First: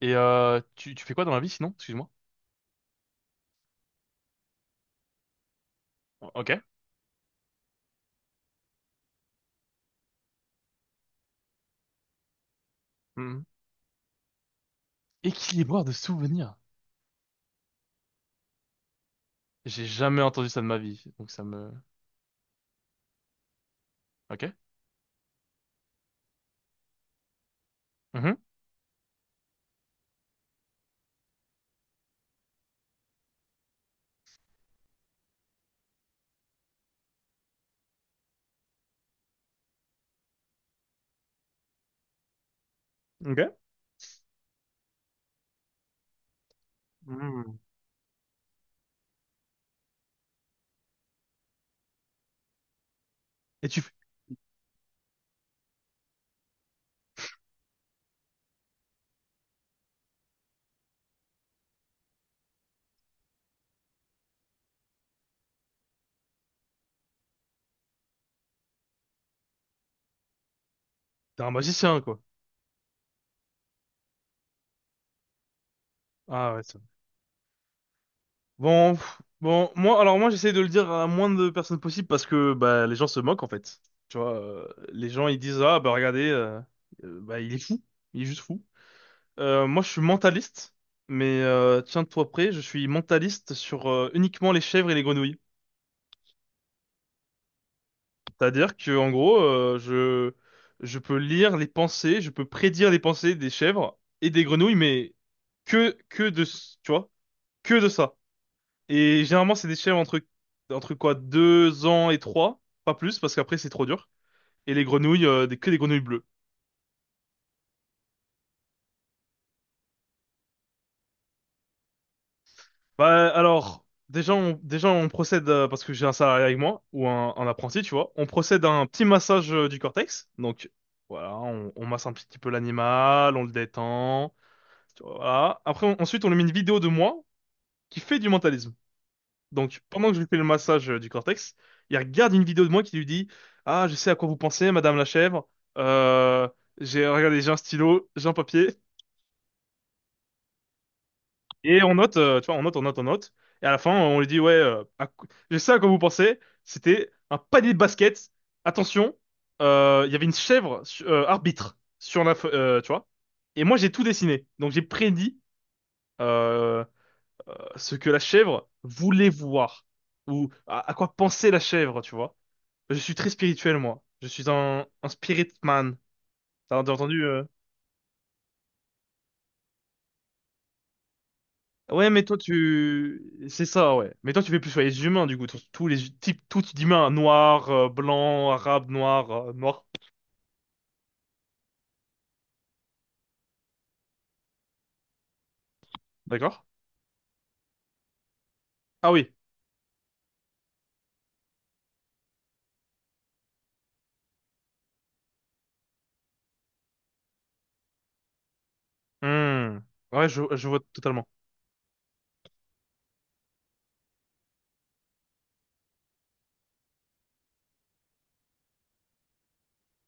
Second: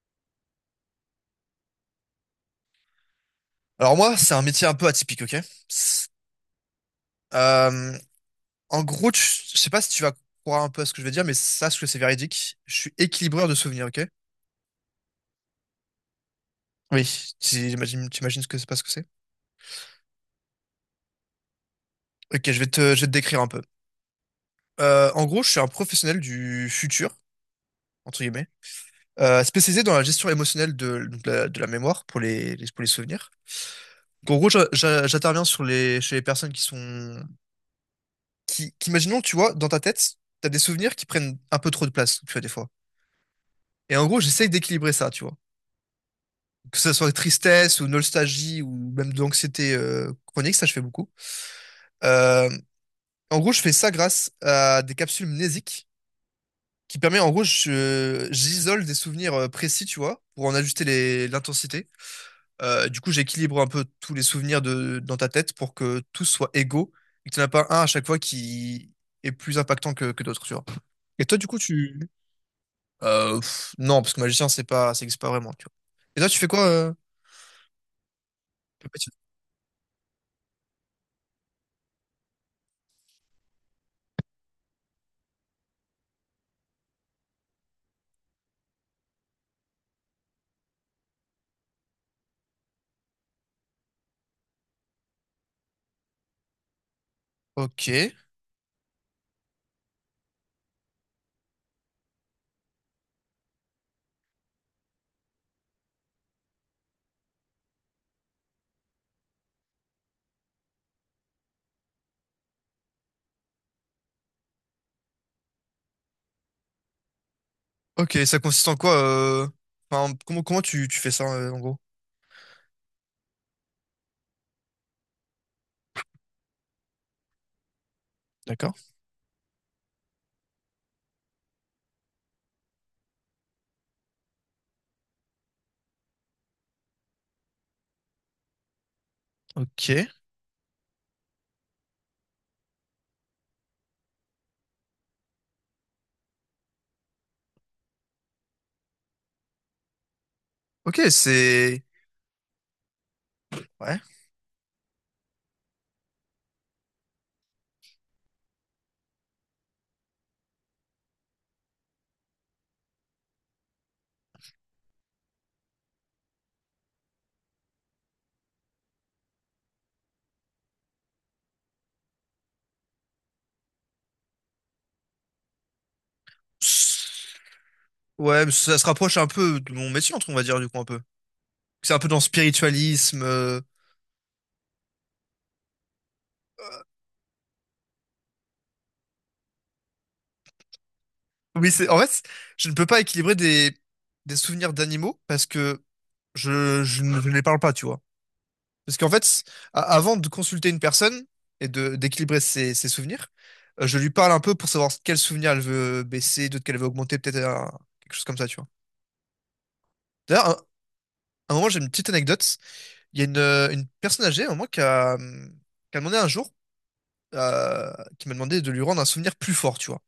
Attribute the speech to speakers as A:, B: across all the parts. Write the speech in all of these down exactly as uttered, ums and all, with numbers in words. A: Et euh, tu, tu fais quoi dans la vie sinon? Excuse-moi.
B: Alors moi, c'est un métier un peu atypique, ok?
A: Ok.
B: euh, En gros, tu- je sais pas si tu vas croire un peu à ce que je vais dire, mais sache que c'est véridique. Je suis
A: Mhm.
B: équilibreur de souvenirs, ok?
A: Équilibreur de souvenirs.
B: Oui, t'imagines, t'imagines ce que c'est pas ce que c'est?
A: J'ai jamais entendu ça de ma vie, donc ça me...
B: Ok, je vais te, je vais te décrire un peu.
A: Ok.
B: Euh, en gros, je suis un professionnel du futur, entre
A: Mhm.
B: guillemets, euh, spécialisé dans la gestion émotionnelle de, donc la, de la mémoire pour les, les- pour les souvenirs. Donc, en gros, j'a- j'a- j'interviens sur les, chez les personnes qui sont, qui, qui, imaginons, tu vois, dans ta tête, t'as des souvenirs qui prennent un peu trop de place, tu vois, des fois.
A: Ok.
B: Et en gros, j'essaye d'équilibrer ça, tu vois. Que ce soit
A: Hmm.
B: tristesse ou nostalgie ou même de l'anxiété euh, chronique, ça je fais beaucoup. Euh, En gros, je
A: Et
B: fais
A: tu...
B: ça
A: f-
B: grâce à des capsules mnésiques qui permet, en gros, je- j'isole des souvenirs euh, précis, tu vois, pour en ajuster les- l'intensité. Euh, du coup, j'équilibre un peu tous les souvenirs de, dans ta tête pour que tous soient égaux et que tu n'en as pas un à chaque fois qui est plus impactant que, que d'autres, tu vois. Et toi,
A: T'es
B: du
A: un
B: coup, tu...
A: magicien, quoi.
B: Euh, pff, non, parce que magicien, c'est pas, ça existe pas vraiment, tu vois. Et toi, tu fais
A: Ah ouais,
B: quoi
A: ça.
B: euh,
A: Bon, pff, bon, moi, alors moi, j'essaie de le dire à moins de personnes possible parce que bah, les gens se moquent, en fait. Tu vois, euh, les gens, ils disent, ah, bah, regardez, euh, euh, bah, il est fou. Il est juste fou. Euh, moi, je suis mentaliste, mais euh, tiens-toi prêt, je suis mentaliste sur euh, uniquement les chèvres et les grenouilles.
B: ok.
A: C'est-à-dire que en gros, euh, je je peux lire les pensées, je peux prédire les pensées des chèvres et des grenouilles, mais que que de s- tu vois que de ça. Et généralement, c'est des chèvres entre entre quoi deux ans et trois, pas plus, parce qu'après c'est trop dur. Et les grenouilles, euh, des, que des grenouilles bleues.
B: Ok, ça consiste en quoi euh... enfin, comment, comment tu, tu fais ça euh, en gros?
A: Bah alors déjà on déjà on procède euh, parce que j'ai un salarié avec moi ou un, un apprenti, tu vois. On procède à un
B: D'accord.
A: petit massage euh, du cortex, donc. Voilà, on, on masse un petit peu l'animal, on le détend. Voilà. Après, on- ensuite, on lui met une vidéo de moi qui fait du mentalisme. Donc,
B: Ok.
A: pendant que je lui fais le massage euh, du cortex, il regarde une vidéo de moi qui lui dit: ah, je sais à quoi vous pensez, Madame la chèvre. Euh, j'ai, regardez, j'ai un stylo, j'ai un papier.
B: Ok,
A: Et
B: c'est.
A: on note, euh, tu vois, on note, on note, on note. Et à la fin,
B: Ouais.
A: on lui dit: ouais, euh, à qu- je sais à quoi vous pensez. C'était un panier de basket. Attention, euh, il y avait une chèvre su- euh, arbitre sur la, fe- euh, tu vois. Et moi, j'ai tout dessiné. Donc, j'ai prédit. euh, ce que la chèvre voulait voir, ou à, à quoi pensait la chèvre, tu vois. Je suis très spirituel, moi. Je suis un, un spirit man. T'as t'as entendu
B: S-
A: euh
B: Ouais, mais ça se rapproche un peu de mon métier, on va dire, du coup, un peu. C'est un peu
A: Ouais,
B: dans le
A: mais toi,
B: spiritualisme.
A: tu...
B: euh.
A: C'est ça, ouais. Mais toi, tu fais plus sur les humains, du coup. Tous tous les types, tous d'humains, noirs, euh, blancs, arabes, noirs, euh, noirs.
B: Oui, c'est. En fait, c'est- je ne peux pas équilibrer des, des souvenirs d'animaux parce que
A: D'accord?
B: je, je ne je ne les parle pas, tu vois. Parce qu'en
A: Ah oui.
B: fait, a- avant de consulter une personne et de d'équilibrer ses, ses souvenirs, euh, je lui parle un peu pour savoir quel souvenir elle veut baisser, d'autres qu'elle veut augmenter, peut-être un- quelque chose comme ça, tu vois.
A: Hmm. Ouais, je,
B: D'ailleurs, à un, à
A: je vois totalement.
B: un moment, j'ai une petite anecdote. Il y a une, euh, une personne âgée, à un moment, qui a, hum, qui a demandé un jour, euh, qui m'a demandé de lui rendre un souvenir plus fort, tu vois.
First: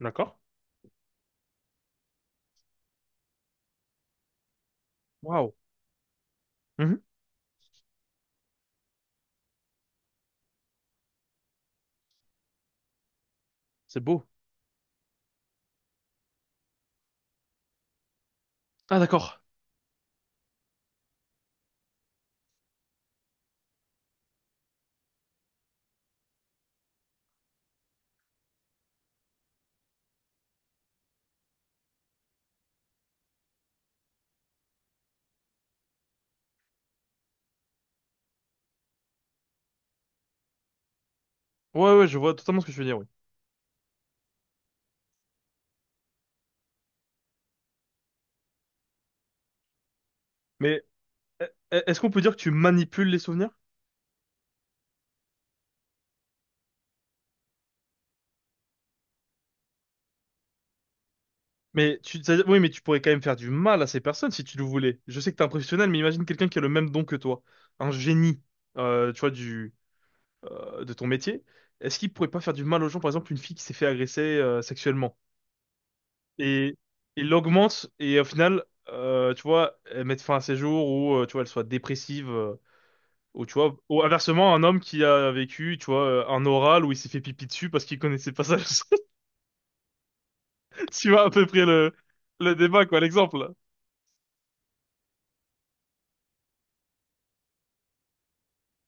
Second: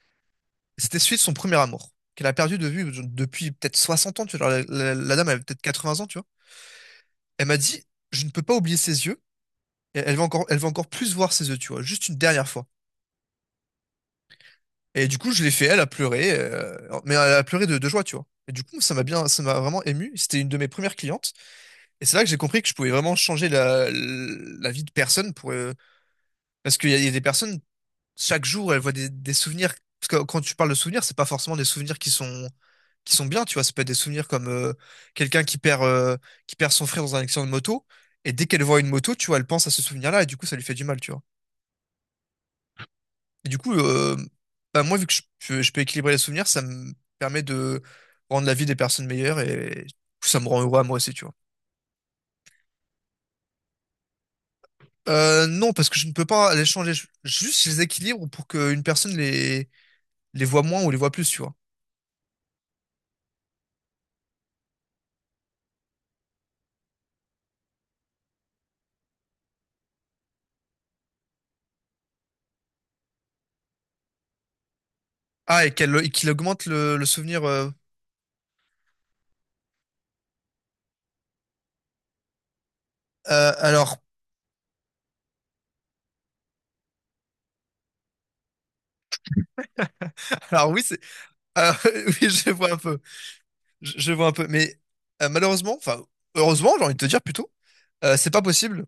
A: D'accord?
B: C'était celui de son premier amour, qu'elle a perdu de vue depuis peut-être soixante ans, tu vois. La, la- la dame avait
A: Waouh.
B: peut-être quatre-vingts ans, tu vois.
A: Mhm.
B: Elle m'a dit, je ne peux pas oublier ses yeux. Elle elle veut encore, elle veut encore plus voir ses yeux, tu vois, juste une dernière fois.
A: C'est beau.
B: Et du coup, je l'ai fait, elle a pleuré, euh, mais elle a pleuré de, de joie, tu vois. Et du coup, ça
A: Ah,
B: m'a bien, ça
A: d'accord.
B: m'a vraiment ému. C'était une de mes premières clientes. Et c'est là que j'ai compris que je pouvais vraiment changer la, la vie de personne pour, euh, parce qu'il y a, il y a des personnes, chaque jour, elles voient des, des souvenirs. Parce que quand tu parles de souvenirs, c'est pas forcément des souvenirs qui sont, qui sont bien, tu vois. Ça peut être des souvenirs comme euh, quelqu'un qui perd, euh, qui perd son frère dans un accident de moto. Et dès qu'elle voit une moto, tu vois, elle pense à ce souvenir-là et du coup, ça lui fait du mal, tu vois.
A: Ouais, ouais, je vois totalement ce que tu veux dire, oui.
B: Et du coup, euh, bah, moi, vu que je, peux je peux équilibrer les souvenirs, ça me permet de rendre la vie des personnes meilleures et du coup, ça me rend heureux
A: Mais
B: à moi aussi, tu vois.
A: euh, est-ce qu'on peut dire que tu manipules les souvenirs?
B: Euh, non, parce que je ne peux pas les changer. Je- Juste, je les équilibre pour qu'une personne les, les voit moins ou les voit plus, tu vois.
A: Mais tu, ça- oui, mais tu pourrais quand même faire du mal à ces personnes si tu le voulais. Je sais que t'es un professionnel, mais imagine quelqu'un qui a le même don que toi, un génie, euh, tu vois, du, euh, de ton métier. Est-ce qu'il pourrait pas faire du mal aux gens, par exemple, une fille qui s'est fait agresser euh, sexuellement
B: Ah, et qu'elle, et qu'il augmente
A: et
B: le, le
A: il
B: souvenir. euh.
A: l'augmente et au final, euh, tu vois, elle mette fin à ses jours ou euh, tu vois, elle soit dépressive euh, ou
B: Euh,
A: tu vois,
B: alors,
A: ou inversement, un homme qui a vécu, tu vois, euh, un oral où il s'est fait pipi dessus parce qu'il connaissait pas ça.
B: alors oui, c'est,
A: Tu vois à peu près
B: ah,
A: le
B: oui, je
A: le
B: vois un
A: débat
B: peu.
A: quoi, l'exemple.
B: Je, je vois un peu, mais euh, malheureusement, enfin heureusement, j'ai envie de te dire plutôt, euh, c'est pas possible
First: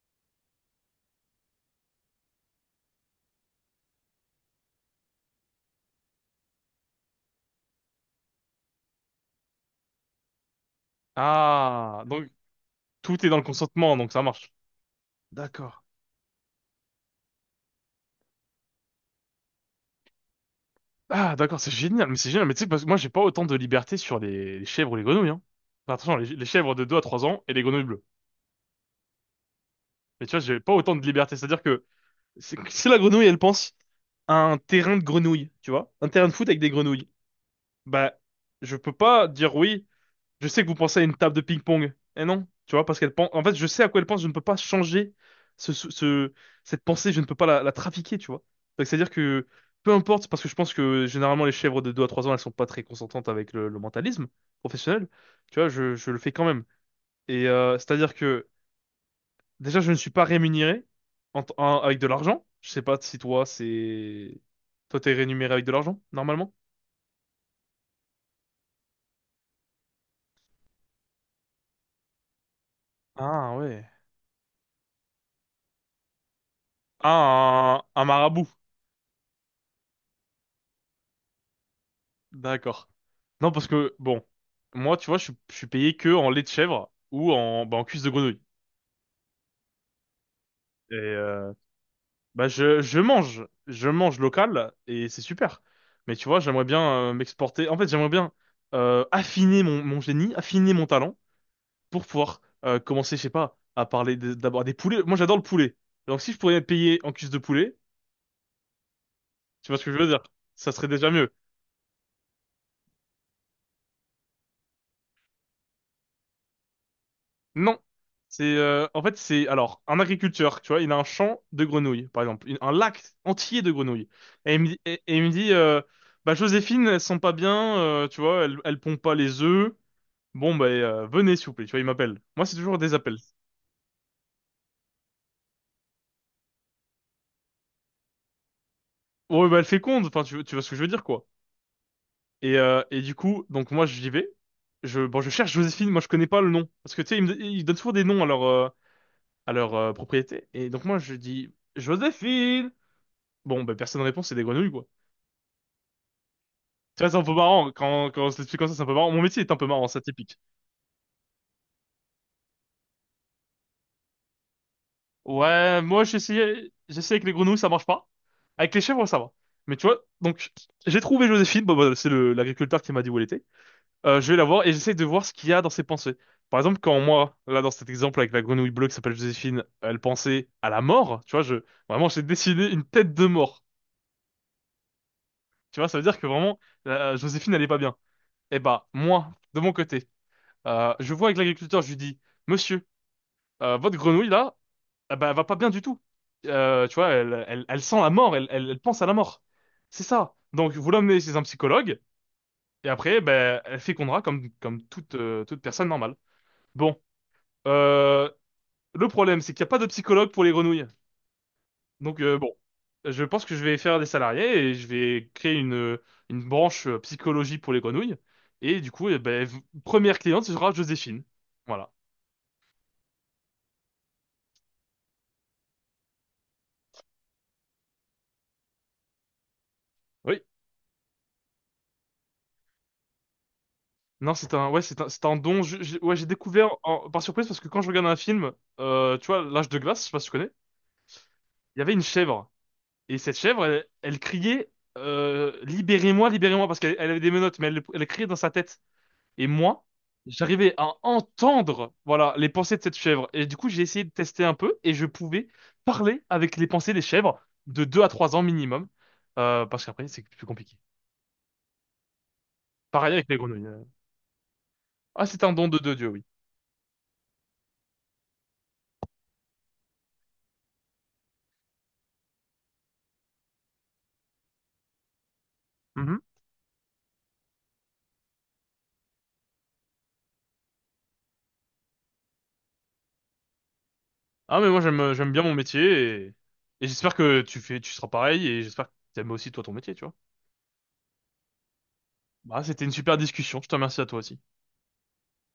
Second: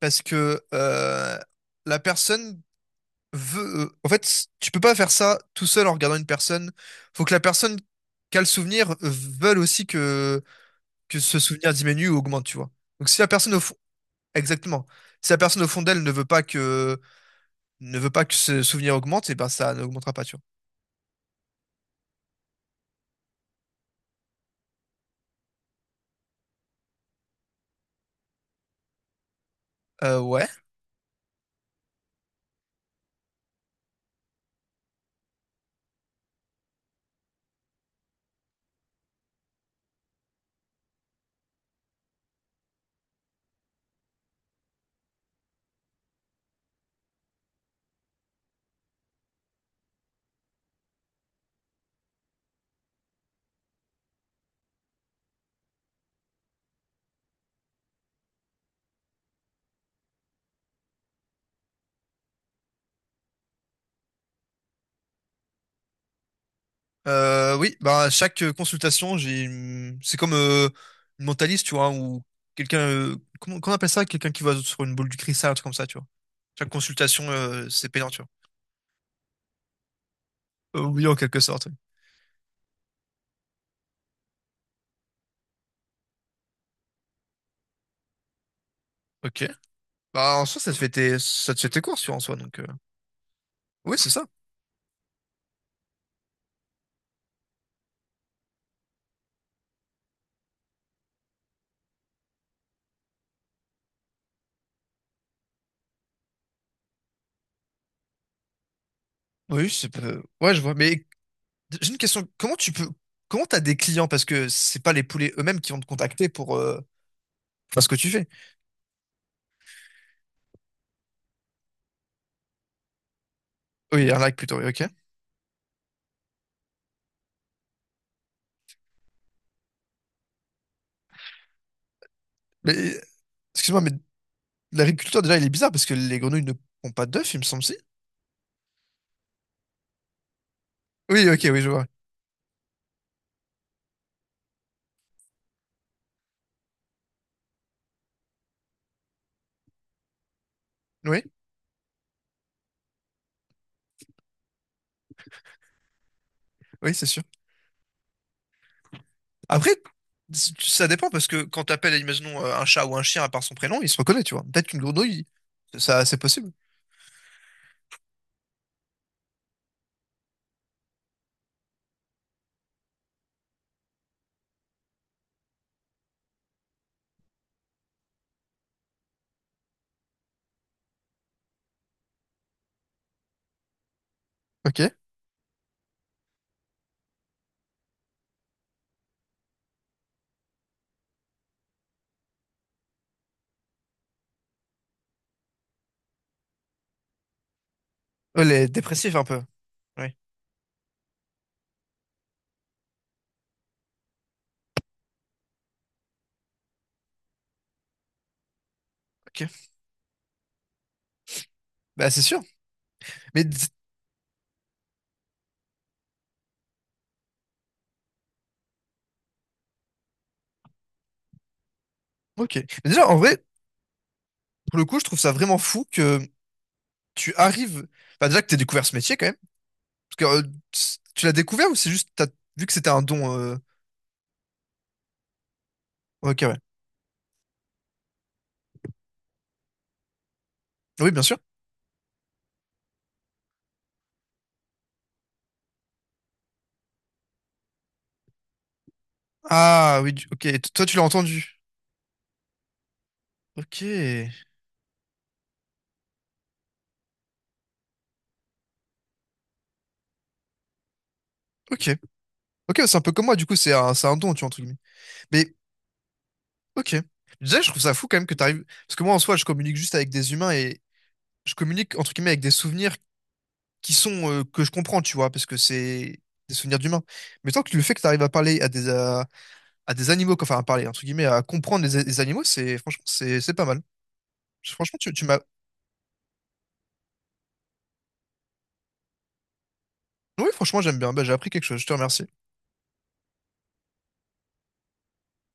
B: parce que euh, la personne veut. Euh, en fait, tu peux pas faire ça tout seul en regardant une personne. Faut que la personne qui a le souvenir veuille aussi que que ce souvenir
A: Ah,
B: diminue ou
A: donc
B: augmente, tu vois. Donc si
A: tout
B: la
A: est dans le
B: personne au fond,
A: consentement, donc ça marche.
B: exactement, si la personne au fond
A: D'accord.
B: d'elle ne veut pas que ne veut pas que ce souvenir augmente, et ben ça n'augmentera pas, tu
A: Ah, d'accord, c'est génial, mais c'est génial. Mais tu sais, parce que moi, j'ai pas autant de liberté sur les, les chèvres ou les grenouilles. Hein. Enfin, attention, les, les chèvres de deux à trois ans et les grenouilles bleues.
B: vois. Euh,
A: Mais tu vois,
B: ouais.
A: j'ai pas autant de liberté. C'est-à-dire que c'est- si la grenouille, elle pense à un terrain de grenouilles, tu vois, un terrain de foot avec des grenouilles, bah, je peux pas dire oui, Je sais que vous pensez à une table de ping-pong. Eh non, tu vois, parce qu'elle pense. En fait, je sais à quoi elle pense. Je ne peux pas changer ce, ce- ce- cette pensée. Je ne peux pas la, la trafiquer, tu vois. Donc, c'est-à-dire que peu importe, parce que je pense que généralement les chèvres de deux à trois ans, elles sont pas très consentantes avec le, le mentalisme professionnel. Tu vois, je, je le fais quand même. Et euh, c'est-à-dire que déjà, je ne suis pas rémunéré en t- en- avec de l'argent. Je sais pas si toi, c'est toi, t'es rémunéré avec de l'argent normalement.
B: Euh, oui, bah, à chaque euh, consultation, j'ai une- c'est comme euh, une mentaliste, tu vois, ou quelqu'un euh,
A: Ah
B: comment, comment on
A: ouais.
B: appelle ça? Quelqu'un qui va sur une boule du cristal, un truc comme ça, tu vois. Chaque consultation, euh,
A: Ah,
B: c'est
A: un un
B: payant, tu vois.
A: marabout.
B: Euh, oui, en quelque sorte. Oui.
A: D'accord. Non, parce que, bon, moi, tu vois, je, suis je suis payé que en lait de chèvre ou en, bah, en cuisse de grenouille.
B: Ok. Bah en soi, ça te fait
A: Et
B: tes
A: euh,
B: ça te fait tes courses, tu vois, en soi,
A: bah,
B: donc euh,
A: je, je mange, je
B: oui, c'est
A: mange
B: ça.
A: local et c'est super. Mais tu vois, j'aimerais bien euh, m'exporter. En fait, j'aimerais bien euh, affiner mon, mon génie, affiner mon talent pour pouvoir euh, commencer, je sais pas, à parler de- d'abord des poulets. Moi, j'adore le poulet. Donc, si je pourrais être payé en cuisse de poulet,
B: Oui,
A: tu vois ce
B: c'est
A: que je
B: pas...
A: veux dire?
B: Ouais, je
A: Ça
B: vois.
A: serait
B: Mais
A: déjà mieux.
B: j'ai une question. Comment tu peux comment t'as des clients? Parce que c'est pas les poulets eux-mêmes qui vont te contacter pour euh,
A: Non.
B: faire ce que tu fais.
A: C'est euh, en fait c'est alors un agriculteur, tu vois, il a un champ de grenouilles, par exemple, une- un lac entier de grenouilles.
B: Oui, un like
A: Et
B: plutôt,
A: il
B: oui,
A: me dit,
B: ok.
A: et- et il me dit euh, bah Joséphine, elles sont pas bien, euh, tu vois, elles, elles pondent pas les œufs. Bon bah euh, venez s'il vous plaît, tu vois, il m'appelle. Moi c'est toujours des
B: Mais
A: appels.
B: excuse-moi, mais l'agriculteur, déjà, il est bizarre parce que les grenouilles ne pondent pas d'œufs, il me semble si.
A: Ouais bah elle féconde, enfin tu, tu vois ce que je veux dire quoi.
B: Oui, ok, oui, je vois.
A: Et euh, et du coup donc moi j'y vais, je bon je cherche Joséphine, moi je connais pas le nom parce que tu sais ils me, ils donnent toujours des noms à leur euh, à leur euh, propriété. Et donc moi je
B: Oui,
A: dis Joséphine. Bon bah personne ne répond, c'est des grenouilles quoi.
B: oui,
A: Tu
B: c'est
A: vois, c'est un
B: sûr.
A: peu marrant. Quand, quand on se l'explique comme ça, c'est un peu marrant. Mon métier est un peu
B: Après,
A: marrant, c'est atypique.
B: c- ça dépend parce que quand t'appelles, imaginons, euh, un chat ou un chien à part son prénom, il se reconnaît, tu vois. Peut-être qu'une grenouille,
A: Ouais, moi,
B: ça,
A: j'ai
B: c'est possible.
A: essayé, j'ai essayé avec les grenouilles, ça marche pas. Avec les chèvres, ça va. Mais tu vois, donc, j'ai trouvé Joséphine. Bon, bah, c'est le, l'agriculteur qui m'a dit où elle était. Euh, je vais la voir et j'essaye de voir ce qu'il y a dans ses pensées. Par exemple, quand moi, là, dans cet exemple avec la grenouille bleue qui s'appelle Joséphine, elle pensait à la mort, tu vois, je, vraiment, j'ai dessiné une tête de mort.
B: Ok.
A: Tu vois, ça veut dire que vraiment, euh, Joséphine, elle est pas bien. Et bah, moi, de mon côté, euh, je vois avec l'agriculteur, je lui dis: Monsieur, euh, votre grenouille là, ah bah, elle va pas bien du tout. Euh, tu vois, elle, elle, elle sent la mort,
B: Ouais,
A: elle,
B: les
A: elle, elle pense à la
B: dépressifs un peu.
A: mort. C'est
B: Oui,
A: ça. Donc, vous l'emmenez chez un psychologue, et après, ben, elle fécondera comme, comme toute, euh, toute personne normale. Bon, euh, le problème, c'est qu'il
B: ok.
A: n'y a pas de psychologue pour les grenouilles.
B: Bah,
A: Donc,
B: c'est
A: euh,
B: sûr.
A: bon, je
B: Mais,
A: pense que
B: d-
A: je vais faire des salariés et je vais créer une, une branche euh, psychologie pour les grenouilles. Et du coup, eh ben, v- première cliente, ce sera Joséphine. Voilà.
B: ok. Mais déjà, en vrai, pour le coup, je trouve ça vraiment fou que tu arrives. Enfin, déjà que t'aies découvert ce métier quand même. Parce
A: oui
B: que euh, c- tu l'as découvert ou c'est juste, t'as vu que c'était un don. euh,
A: Non, c'est un, ouais, c'est un, c'est un don. Je- j'ai- ouais, j'ai
B: Ok, ouais.
A: découvert en- par surprise parce que quand je regarde un film, euh, tu vois, L'Âge de glace, je sais pas si tu connais,
B: Oui, bien sûr.
A: il y avait une chèvre. Et cette chèvre, elle, elle criait euh, libérez-moi, libérez-moi, parce qu'elle elle avait des menottes, mais elle, elle criait dans sa tête. Et moi,
B: Ah, oui, du- ok. T-
A: j'arrivais
B: Toi,
A: à
B: tu l'as entendu.
A: entendre, voilà, les pensées de cette chèvre. Et du coup,
B: Ok,
A: j'ai essayé de tester un peu et je pouvais parler avec les pensées des chèvres de deux à trois ans minimum, euh, parce qu'après, c'est plus compliqué.
B: ok, ok, c'est un peu
A: Pareil
B: comme
A: avec
B: moi,
A: les
B: du coup,
A: grenouilles.
B: c'est
A: euh.
B: un, c'est un don, tu vois, entre guillemets.
A: Ah, c'est un
B: Mais,
A: don de, de Dieu, oui.
B: ok. Déjà, je trouve ça fou quand même que t'arrives. Parce que moi, en soi, je communique juste avec des humains et je communique, entre guillemets, avec des souvenirs qui sont, euh, que je comprends, tu vois, parce que c'est des souvenirs d'humains. Mais tant que le fait que t'arrives à parler à des, à, à des animaux, enfin, à parler, entre guillemets, à comprendre les, les animaux, c'est, franchement, c'est, c'est pas mal.
A: Ah mais moi
B: Franchement,
A: j'aime
B: tu,
A: euh,
B: tu
A: j'aime
B: m'as.
A: bien mon métier et, et j'espère que tu fais tu seras pareil et j'espère que t'aimes aussi toi ton métier, tu vois.
B: Oui, franchement, j'aime bien. Bah, j'ai appris quelque chose, je te remercie.
A: Bah c'était une super discussion, je te remercie à toi aussi.